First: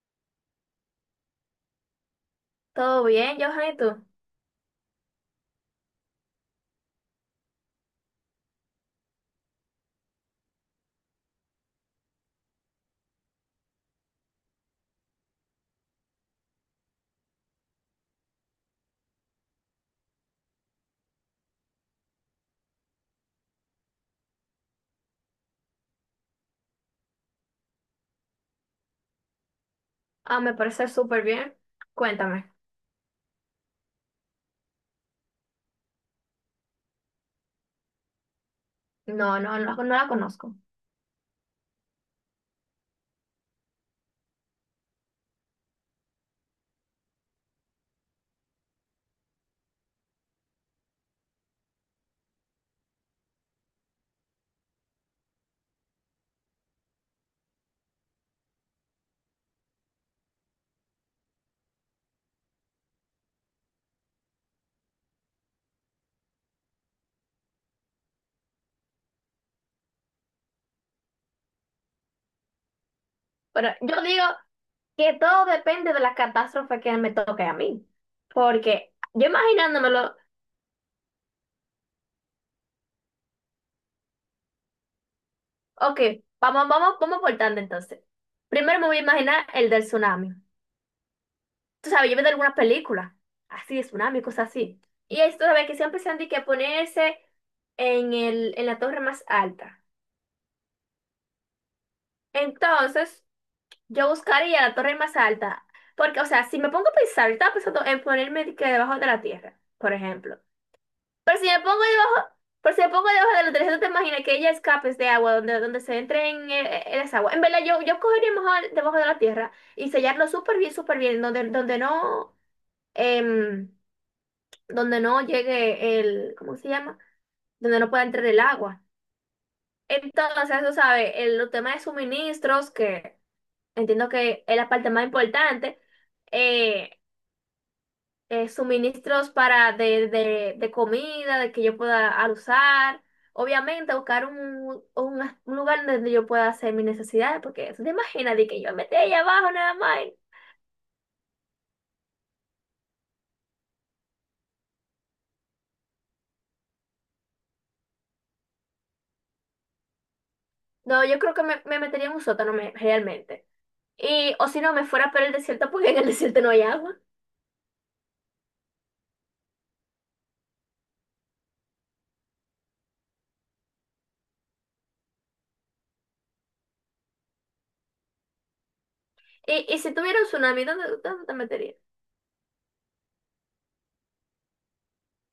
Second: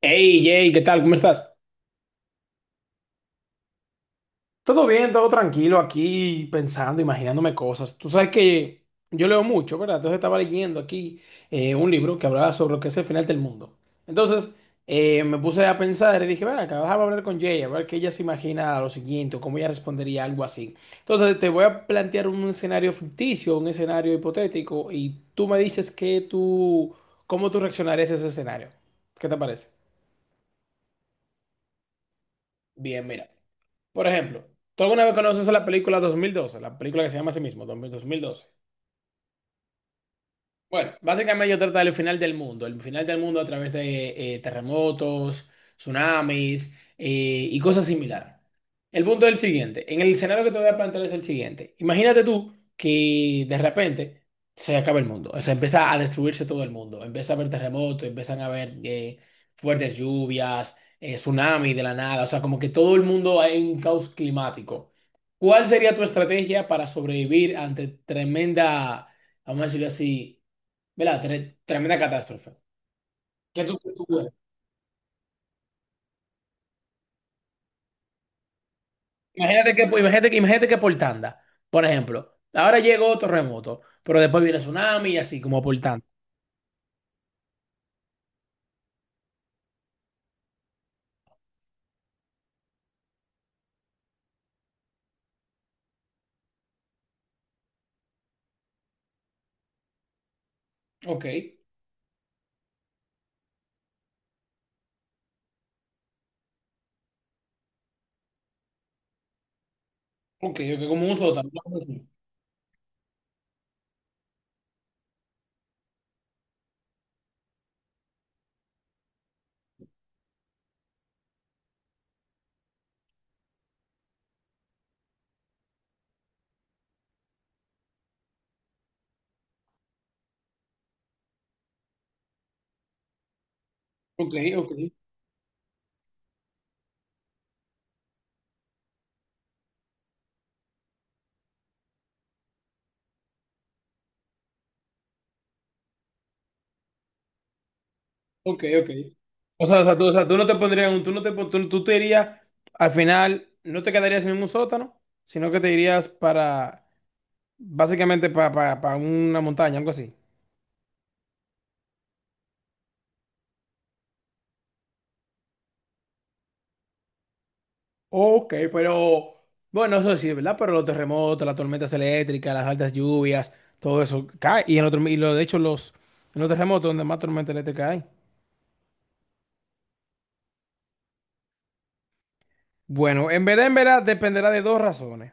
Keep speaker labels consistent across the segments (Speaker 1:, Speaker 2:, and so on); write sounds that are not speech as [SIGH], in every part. Speaker 1: Hey, Jay, ¿qué tal? ¿Cómo estás?
Speaker 2: ¿Todo bien, Johan? ¿Y tú?
Speaker 1: Todo bien, todo tranquilo aquí, pensando, imaginándome cosas. Tú sabes que yo leo mucho, ¿verdad? Entonces estaba leyendo aquí un libro que hablaba sobre lo que es el final del mundo. Entonces Me puse a pensar y dije, bueno, acá déjame hablar con Jay, a ver qué ella se imagina lo siguiente o cómo ella respondería a algo así. Entonces te voy a plantear un escenario ficticio, un escenario hipotético, y tú me dices que tú, cómo tú reaccionarías a ese escenario. ¿Qué te parece?
Speaker 2: Ah, me parece súper bien. Cuéntame.
Speaker 1: Bien, mira. Por ejemplo, ¿tú alguna vez conoces la película 2012? La película que se llama así mismo, 2012.
Speaker 2: No, no, no, no la conozco.
Speaker 1: Bueno, básicamente yo trata del final del mundo, el final del mundo a través de terremotos, tsunamis y cosas similares. El punto es el siguiente, en el escenario que te voy a plantear es el siguiente. Imagínate tú que de repente se acaba el mundo, o sea, empieza a destruirse todo el mundo, empieza a haber terremotos, empiezan a haber fuertes lluvias, tsunamis de la nada, o sea, como que todo el mundo hay un caos climático. ¿Cuál sería tu estrategia para sobrevivir ante tremenda, vamos a decirlo así? ¿Verdad? Tremenda catástrofe. ¿Qué
Speaker 2: Pero
Speaker 1: qué
Speaker 2: yo
Speaker 1: tú
Speaker 2: digo
Speaker 1: puedes?
Speaker 2: que todo depende de la catástrofe que me toque a mí. Porque yo imaginándomelo,
Speaker 1: Imagínate que por tanda, por ejemplo, ahora llegó terremoto, pero después viene tsunami y así como por
Speaker 2: ok,
Speaker 1: tanda.
Speaker 2: vamos por tanto entonces. Primero me voy a imaginar el del tsunami. Tú sabes, yo veo de algunas películas, así de tsunami, cosas así. Y esto sabes que siempre se han dicho que ponerse en en la torre más alta.
Speaker 1: Ok,
Speaker 2: Entonces, yo buscaría la torre más alta, porque, o sea, si me pongo a pensar, yo estaba pensando en ponerme de que debajo de la tierra, por ejemplo.
Speaker 1: ok, como un
Speaker 2: Pero si
Speaker 1: sótano,
Speaker 2: me
Speaker 1: una cosa
Speaker 2: pongo
Speaker 1: así.
Speaker 2: debajo, pero si me pongo debajo de la tierra, ¿tú te imaginas que ella escapes de agua, donde, se entre en esa agua? En verdad, yo cogería mejor debajo de la tierra y sellarlo súper bien, donde, donde no, em, donde no llegue el, ¿cómo se llama? Donde no pueda entrar el agua. Entonces, eso sabe, el, los temas de suministros que entiendo
Speaker 1: Ok,
Speaker 2: que es la
Speaker 1: ok,
Speaker 2: parte más importante. eh, Suministros para de comida, de que yo pueda al usar. Obviamente, buscar un, un lugar donde yo pueda hacer mis necesidades, porque te imaginas de que
Speaker 1: ok,
Speaker 2: yo me
Speaker 1: ok.
Speaker 2: metí ahí abajo
Speaker 1: O
Speaker 2: nada
Speaker 1: sea, o sea,
Speaker 2: más.
Speaker 1: tú, o sea, tú no te pondrías, tú no te, tú, tú te irías, al final, no te quedarías en un sótano, sino que te irías para, básicamente, para una montaña, algo así.
Speaker 2: No, yo creo que me metería en un sótano realmente. Y, o si no, me fuera por el desierto, porque en el desierto no hay agua.
Speaker 1: Ok, pero bueno, eso sí, ¿verdad? Pero los terremotos, las tormentas eléctricas, las altas lluvias, todo eso cae. Y, en otro, y lo, de hecho, los, en los terremotos donde más tormenta eléctrica hay.
Speaker 2: Y si tuviera un tsunami, ¿dónde, dónde te meterías?
Speaker 1: Bueno, en verdad, dependerá de dos razones.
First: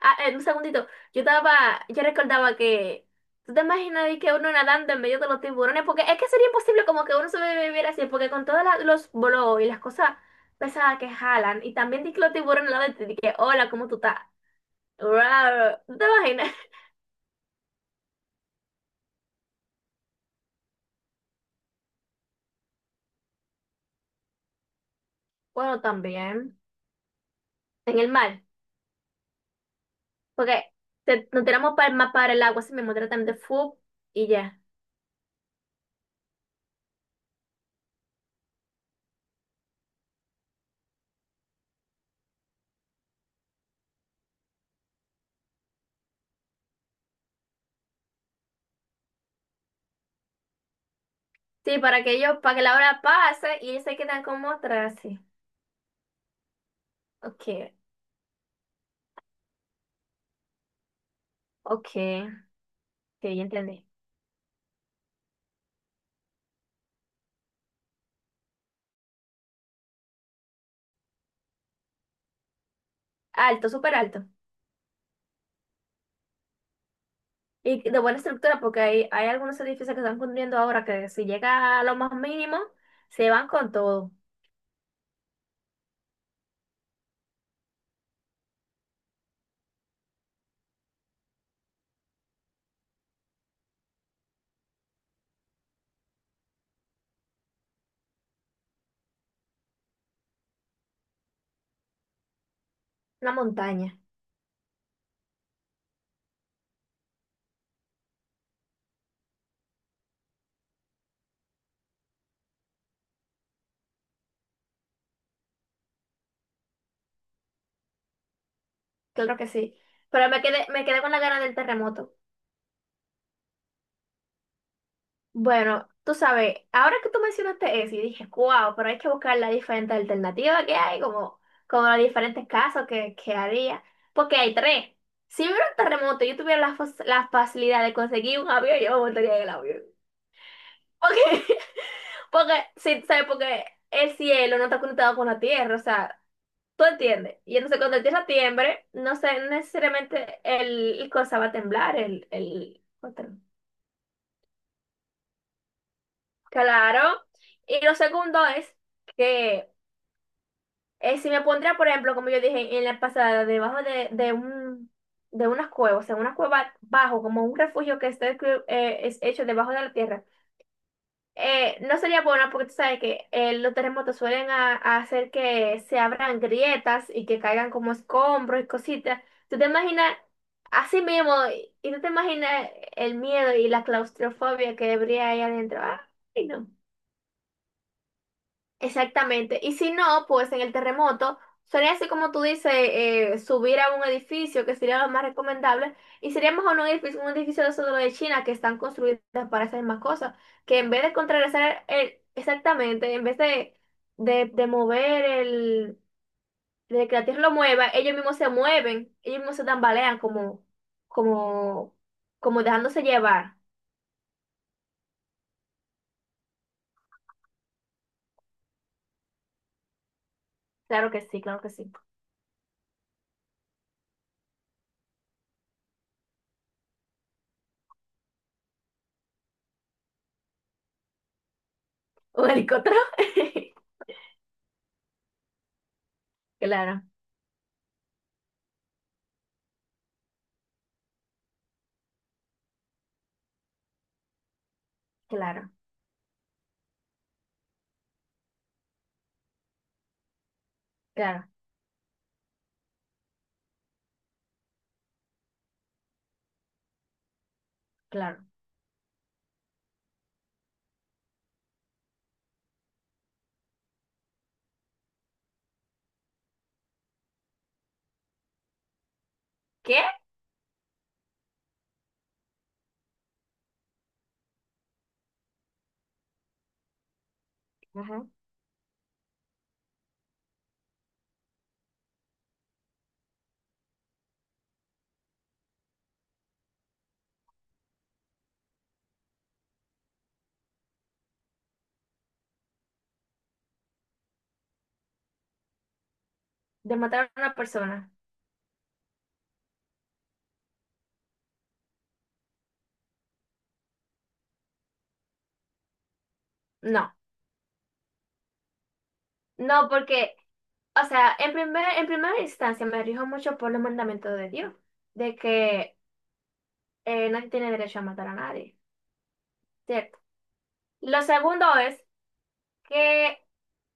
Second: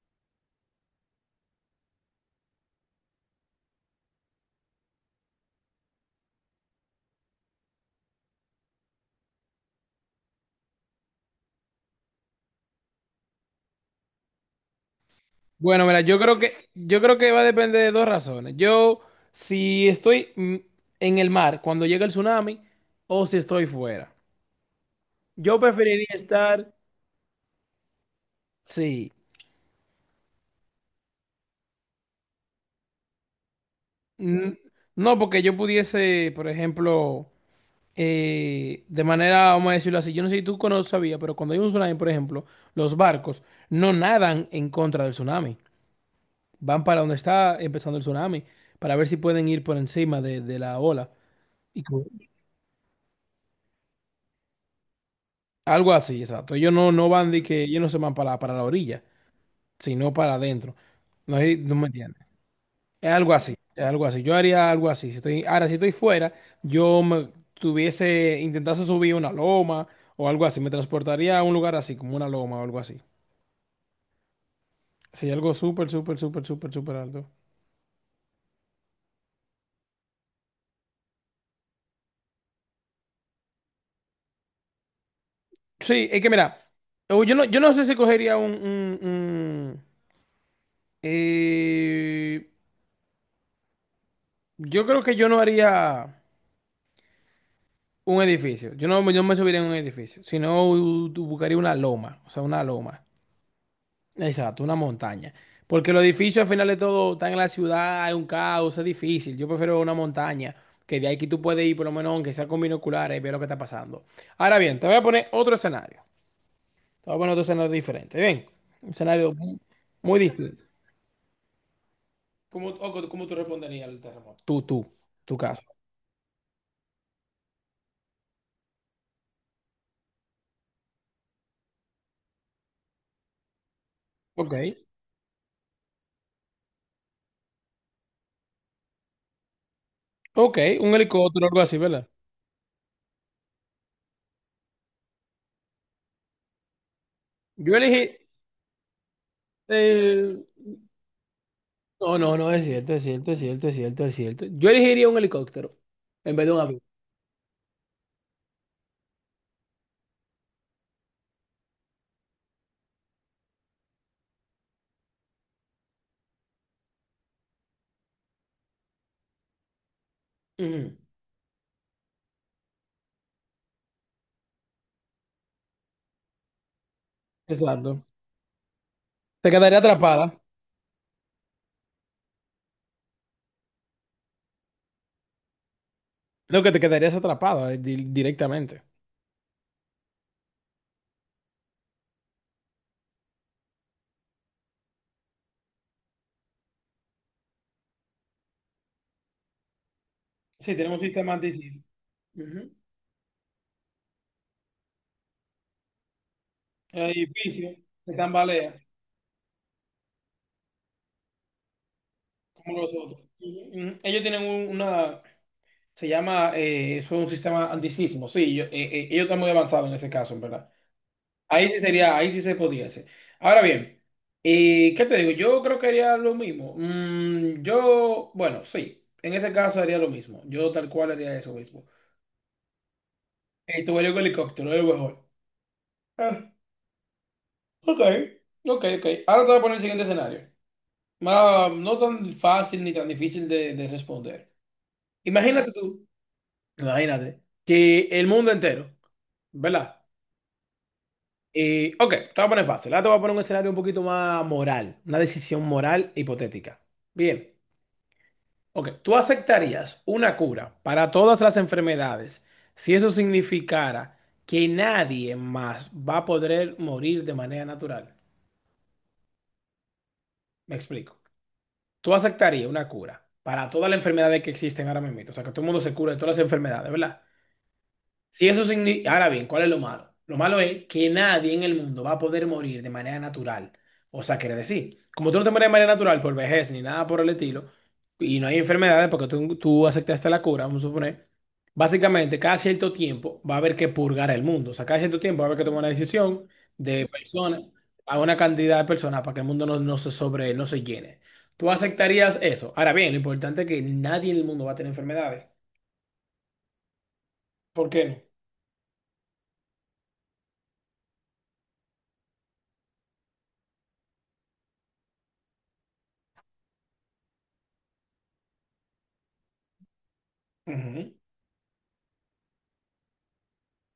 Speaker 2: Ah, un segundito. Yo recordaba que. ¿Tú te imaginas ahí que uno nadando en medio de los tiburones? Porque es que sería imposible como que uno sobreviviera así, porque con todos los bolos y las cosas pesadas que jalan, y también di que los tiburones al lado de ti, di que, hola, ¿cómo tú estás? Rar.
Speaker 1: Bueno,
Speaker 2: ¿Tú
Speaker 1: mira,
Speaker 2: te imaginas? [LAUGHS]
Speaker 1: yo creo que va a depender de dos razones. Yo, si estoy en el mar cuando llega el tsunami o si estoy fuera. Yo
Speaker 2: Bueno,
Speaker 1: preferiría
Speaker 2: también.
Speaker 1: estar,
Speaker 2: En el mar.
Speaker 1: sí.
Speaker 2: Porque nos tiramos para el mar, para el agua, así mismo, tratan de fu y
Speaker 1: Mm,
Speaker 2: ya.
Speaker 1: No, porque yo pudiese, por ejemplo. De manera, vamos a decirlo así, yo no sé si sabías, pero cuando hay un tsunami, por ejemplo, los barcos no nadan en contra del tsunami, van para donde está empezando el tsunami, para ver si pueden ir por encima de la ola.
Speaker 2: Sí,
Speaker 1: Y
Speaker 2: para
Speaker 1: co-
Speaker 2: que ellos, para que la hora pase y ellos se quedan como atrás, sí.
Speaker 1: Algo así, exacto. Ellos no, no van de que
Speaker 2: Ok,
Speaker 1: ellos no se van para la orilla, sino para adentro. No, sé no me
Speaker 2: ok, sí,
Speaker 1: entiendes. Es
Speaker 2: ya
Speaker 1: algo así, es
Speaker 2: entendí.
Speaker 1: algo así. Yo haría algo así. Si estoy, ahora, si estoy fuera, yo me tuviese, intentase subir una loma o algo así. Me transportaría a un lugar así, como una loma o algo así.
Speaker 2: Alto, súper alto.
Speaker 1: Sí, algo súper, súper, súper, súper, súper alto.
Speaker 2: Y de buena estructura, porque hay algunos edificios que están construyendo ahora que si llega a lo más mínimo, se van con todo.
Speaker 1: Sí, es que mira, o yo no, yo no sé si cogería un, eh, yo creo que yo no haría un edificio. Yo no, yo no me subiría en un edificio, sino buscaría una loma, o sea, una loma.
Speaker 2: Una montaña,
Speaker 1: Exacto, una montaña. Porque los edificios al final de todo están en la ciudad, hay un caos, es difícil. Yo prefiero una montaña, que de ahí que tú puedes ir por lo menos, aunque sea con binoculares, y ver lo que está pasando. Ahora bien, te voy a poner otro escenario. Estaba bueno otro escenario diferente. Bien, un escenario
Speaker 2: claro que
Speaker 1: muy,
Speaker 2: sí.
Speaker 1: muy distinto.
Speaker 2: Me quedé con la gana del terremoto.
Speaker 1: ¿Cómo, cómo tú responderías al terremoto? Tú, tu caso.
Speaker 2: Bueno, tú sabes, ahora que tú mencionaste eso, y dije, wow, pero hay que buscar las diferentes alternativas que hay, como, como los diferentes casos que había. Porque
Speaker 1: Ok,
Speaker 2: hay tres. Si hubiera un terremoto y yo tuviera la, la facilidad de conseguir un avión, yo me montaría en el avión.
Speaker 1: ok, un
Speaker 2: Porque,
Speaker 1: helicóptero o algo
Speaker 2: [LAUGHS]
Speaker 1: así, ¿verdad?
Speaker 2: porque, sí, ¿sabes? Porque el cielo no está conectado con la tierra, o sea, tú entiendes. Y
Speaker 1: Yo
Speaker 2: entonces cuando la
Speaker 1: elegí.
Speaker 2: tierra tiembre, no sé, no
Speaker 1: eh,
Speaker 2: necesariamente el cosa va a temblar,
Speaker 1: No, no, no, es
Speaker 2: el
Speaker 1: cierto, es
Speaker 2: otro.
Speaker 1: cierto, es cierto, es cierto, es cierto. Yo elegiría un helicóptero en vez de un avión.
Speaker 2: Claro. Y lo segundo es que si me pondría, por ejemplo, como yo dije en la pasada, debajo de un de unas cuevas, o sea, una cueva bajo, como un refugio que está, es hecho debajo de la tierra.
Speaker 1: Ujú.
Speaker 2: No sería buena porque tú sabes que los terremotos suelen a hacer que se abran grietas y que caigan como
Speaker 1: Exacto.
Speaker 2: escombros y cositas.
Speaker 1: Te
Speaker 2: Tú te
Speaker 1: quedaría
Speaker 2: imaginas
Speaker 1: atrapada.
Speaker 2: así mismo y tú te imaginas el miedo y la claustrofobia que habría ahí adentro. Ay,
Speaker 1: No,
Speaker 2: no.
Speaker 1: que te quedarías atrapada directamente.
Speaker 2: Exactamente. Y si no, pues en el terremoto sería así como tú dices, subir a un edificio que sería lo más recomendable. Y sería mejor un edificio de esos de los de China que están construidas para esas mismas cosas.
Speaker 1: Sí,
Speaker 2: Que en
Speaker 1: tenemos
Speaker 2: vez
Speaker 1: un
Speaker 2: de
Speaker 1: sistema antisísmico.
Speaker 2: contrarrestar
Speaker 1: Ujú.
Speaker 2: exactamente, en vez de, de mover el, de
Speaker 1: El
Speaker 2: que la tierra lo
Speaker 1: edificio
Speaker 2: mueva,
Speaker 1: se
Speaker 2: ellos mismos se
Speaker 1: tambalea,
Speaker 2: mueven, ellos mismos se tambalean como, como, como
Speaker 1: como los
Speaker 2: dejándose
Speaker 1: otros.
Speaker 2: llevar.
Speaker 1: Ujú, ujú. Ellos tienen una, se llama, eso es un sistema antisísmico. Sí, ellos están muy avanzados en ese caso, en verdad.
Speaker 2: Claro que sí, claro
Speaker 1: Ahí
Speaker 2: que
Speaker 1: sí
Speaker 2: sí.
Speaker 1: sería, ahí sí se podía hacer. Ahora bien, ¿qué te digo? Yo creo que haría lo mismo. Yo, bueno, sí, en ese caso haría lo mismo. Yo tal cual haría eso mismo.
Speaker 2: Un helicóptero.
Speaker 1: Tu
Speaker 2: [LAUGHS]
Speaker 1: vuelo con helicóptero, es lo mejor. Ah,
Speaker 2: Claro,
Speaker 1: ok, ok, ok. Ahora te voy a poner el siguiente escenario. No tan fácil ni tan difícil de responder. Imagínate
Speaker 2: claro,
Speaker 1: tú, imagínate, que el mundo entero, ¿verdad?
Speaker 2: claro,
Speaker 1: Y, ok, te voy a poner fácil. Ahora te voy a poner un escenario un poquito más moral, una decisión moral hipotética. Bien,
Speaker 2: claro.
Speaker 1: ok, ¿tú aceptarías una cura para todas las enfermedades si eso significara que nadie más va a poder morir de manera natural?
Speaker 2: ¿Qué?
Speaker 1: Me explico. ¿Tú aceptarías una cura para todas las enfermedades que existen ahora mismo? O sea, que todo el mundo se cura de todas las enfermedades, ¿verdad?
Speaker 2: Ujú.
Speaker 1: Si eso significa... Ahora bien, ¿cuál es lo malo? Lo malo es que nadie en el mundo va a poder morir de manera natural. O sea, quiere decir, como tú no te mueres de manera natural por vejez ni nada por el estilo, y no hay enfermedades porque tú aceptaste la cura, vamos a suponer, básicamente cada cierto tiempo va a haber que purgar el mundo. O sea, cada cierto tiempo va a haber que tomar una decisión
Speaker 2: ¿De
Speaker 1: de
Speaker 2: matar a una
Speaker 1: personas
Speaker 2: persona?
Speaker 1: a una cantidad de personas para que el mundo no, no se sobre, no se llene. ¿Tú aceptarías eso? Ahora bien, lo importante es que nadie en el mundo va a tener enfermedades.
Speaker 2: No,
Speaker 1: ¿Por qué no?
Speaker 2: no, porque, o sea, en primera instancia me rijo mucho por los mandamientos de Dios, de que nadie tiene derecho a matar a nadie, ¿cierto?
Speaker 1: Ujú.
Speaker 2: Lo segundo es que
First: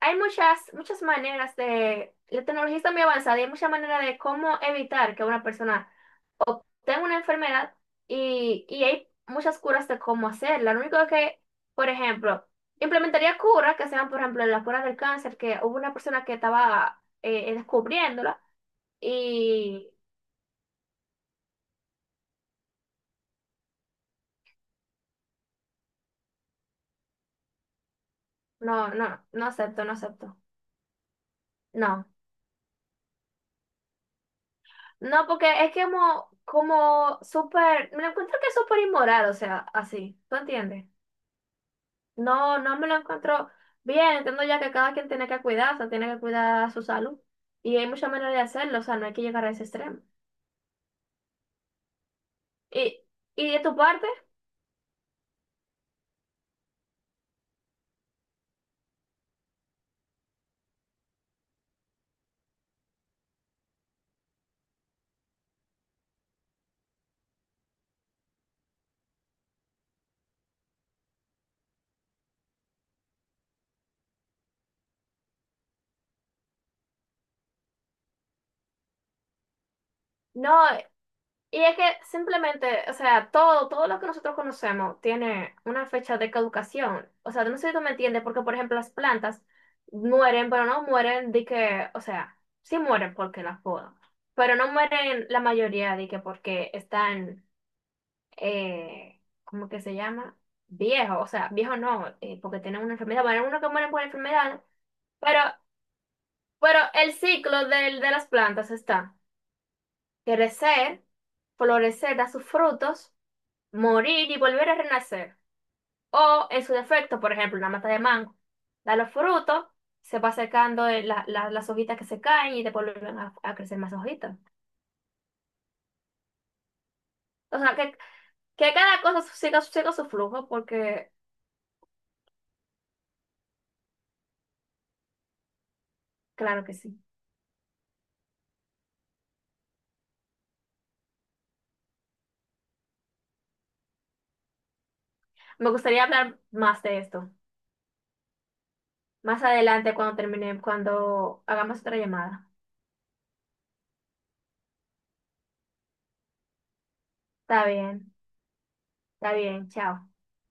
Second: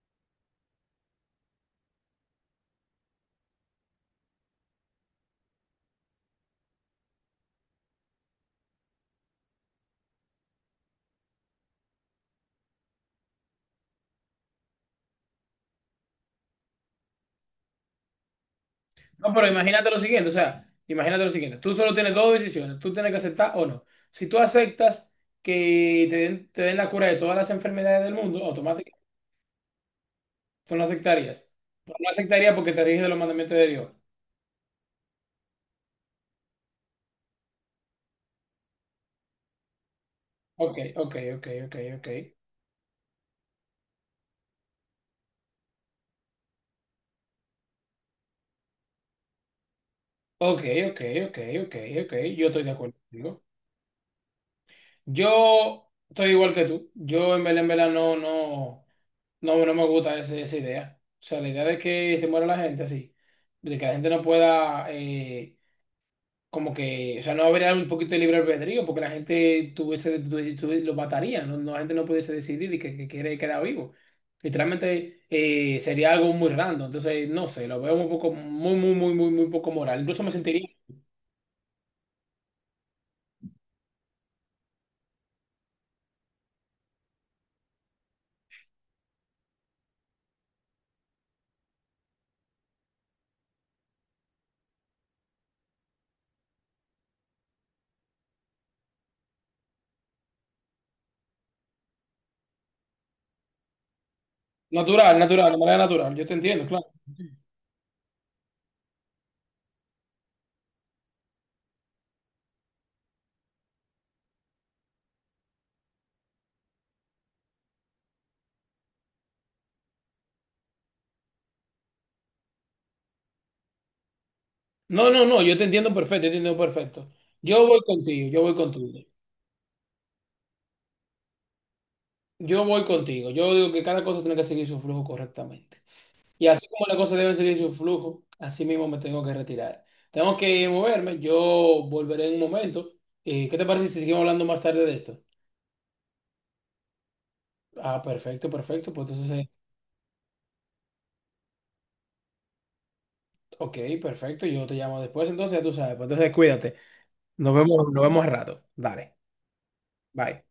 Speaker 2: hay muchas, muchas maneras de, la tecnología está muy avanzada y hay muchas maneras de cómo evitar que una persona tengo una enfermedad y hay muchas curas de cómo hacerla. Lo único que, por ejemplo, implementaría curas que sean, por ejemplo, la cura del cáncer, que hubo una persona que estaba descubriéndola
Speaker 1: No, pero imagínate
Speaker 2: y
Speaker 1: lo siguiente, o sea, imagínate lo siguiente, tú solo tienes dos decisiones, tú tienes que aceptar o no. Si tú aceptas que te den la cura de todas las enfermedades del mundo,
Speaker 2: no,
Speaker 1: automáticamente
Speaker 2: no, no acepto, no acepto.
Speaker 1: tú no aceptarías. Tú
Speaker 2: No,
Speaker 1: no aceptarías porque te riges de los mandamientos de Dios.
Speaker 2: no, porque es que como, como súper, me lo encuentro que es súper inmoral, o sea, así, ¿tú
Speaker 1: Ok,
Speaker 2: entiendes?
Speaker 1: ok, ok, ok, ok.
Speaker 2: No, no me lo encuentro bien, entiendo ya que cada quien tiene que cuidarse, tiene que cuidar su salud y hay muchas maneras de hacerlo, o sea, no hay que llegar a ese extremo.
Speaker 1: Ok, ok, ok, ok, ok. Yo estoy de acuerdo
Speaker 2: Y,
Speaker 1: contigo.
Speaker 2: y de tu parte,
Speaker 1: Yo estoy igual que tú. Yo en verdad, no, no, no, no me gusta esa idea. O sea, la idea de que se muera la gente así, de que la gente no pueda... como que, o sea, no habría un poquito de libre albedrío, porque la gente tuviese, lo mataría, no, no, la gente no pudiese decidir y que quiere quedar vivo. Literalmente sería algo muy random, entonces no sé, lo veo un poco, muy, muy, muy, muy, muy poco moral. Incluso me
Speaker 2: no,
Speaker 1: sentiría
Speaker 2: y es que simplemente, o sea, todo, todo lo que nosotros conocemos tiene una fecha de caducación. O sea, no sé si tú me entiendes, porque por ejemplo las plantas mueren, pero no mueren de que, o sea, sí mueren porque las podan, pero no mueren la mayoría de que porque están, ¿cómo que se llama? Viejos, o sea, viejos no, porque tienen una enfermedad, bueno, hay unos que mueren por enfermedad,
Speaker 1: natural,
Speaker 2: pero,
Speaker 1: natural, de manera natural, yo te entiendo,
Speaker 2: pero
Speaker 1: claro.
Speaker 2: el ciclo de las plantas está. Crecer, florecer, dar sus frutos, morir y volver a renacer. O, en su defecto, por ejemplo, una mata de mango, da los frutos, se va secando la- las hojitas que se caen y después vuelven a crecer más hojitas.
Speaker 1: No, no, no, yo te entiendo perfecto, yo te entiendo perfecto.
Speaker 2: O
Speaker 1: Yo
Speaker 2: sea,
Speaker 1: voy contigo, yo voy
Speaker 2: que
Speaker 1: contigo,
Speaker 2: cada cosa siga, siga su flujo, porque
Speaker 1: yo voy contigo, yo digo que cada cosa tiene que seguir su flujo correctamente. Y
Speaker 2: claro
Speaker 1: así
Speaker 2: que
Speaker 1: como las
Speaker 2: sí.
Speaker 1: cosas deben seguir su flujo, así mismo me tengo que retirar. Tengo que moverme, yo volveré en un momento. ¿Qué te parece si seguimos hablando más tarde de esto?
Speaker 2: Me gustaría hablar más de esto,
Speaker 1: Ah, perfecto, perfecto. Pues entonces,
Speaker 2: más adelante cuando termine, cuando hagamos otra llamada.
Speaker 1: ok, perfecto. Yo te llamo después, entonces ya tú sabes. Pues entonces cuídate.
Speaker 2: Está
Speaker 1: Nos
Speaker 2: bien,
Speaker 1: vemos al rato. Dale,
Speaker 2: está bien, chao.
Speaker 1: bye.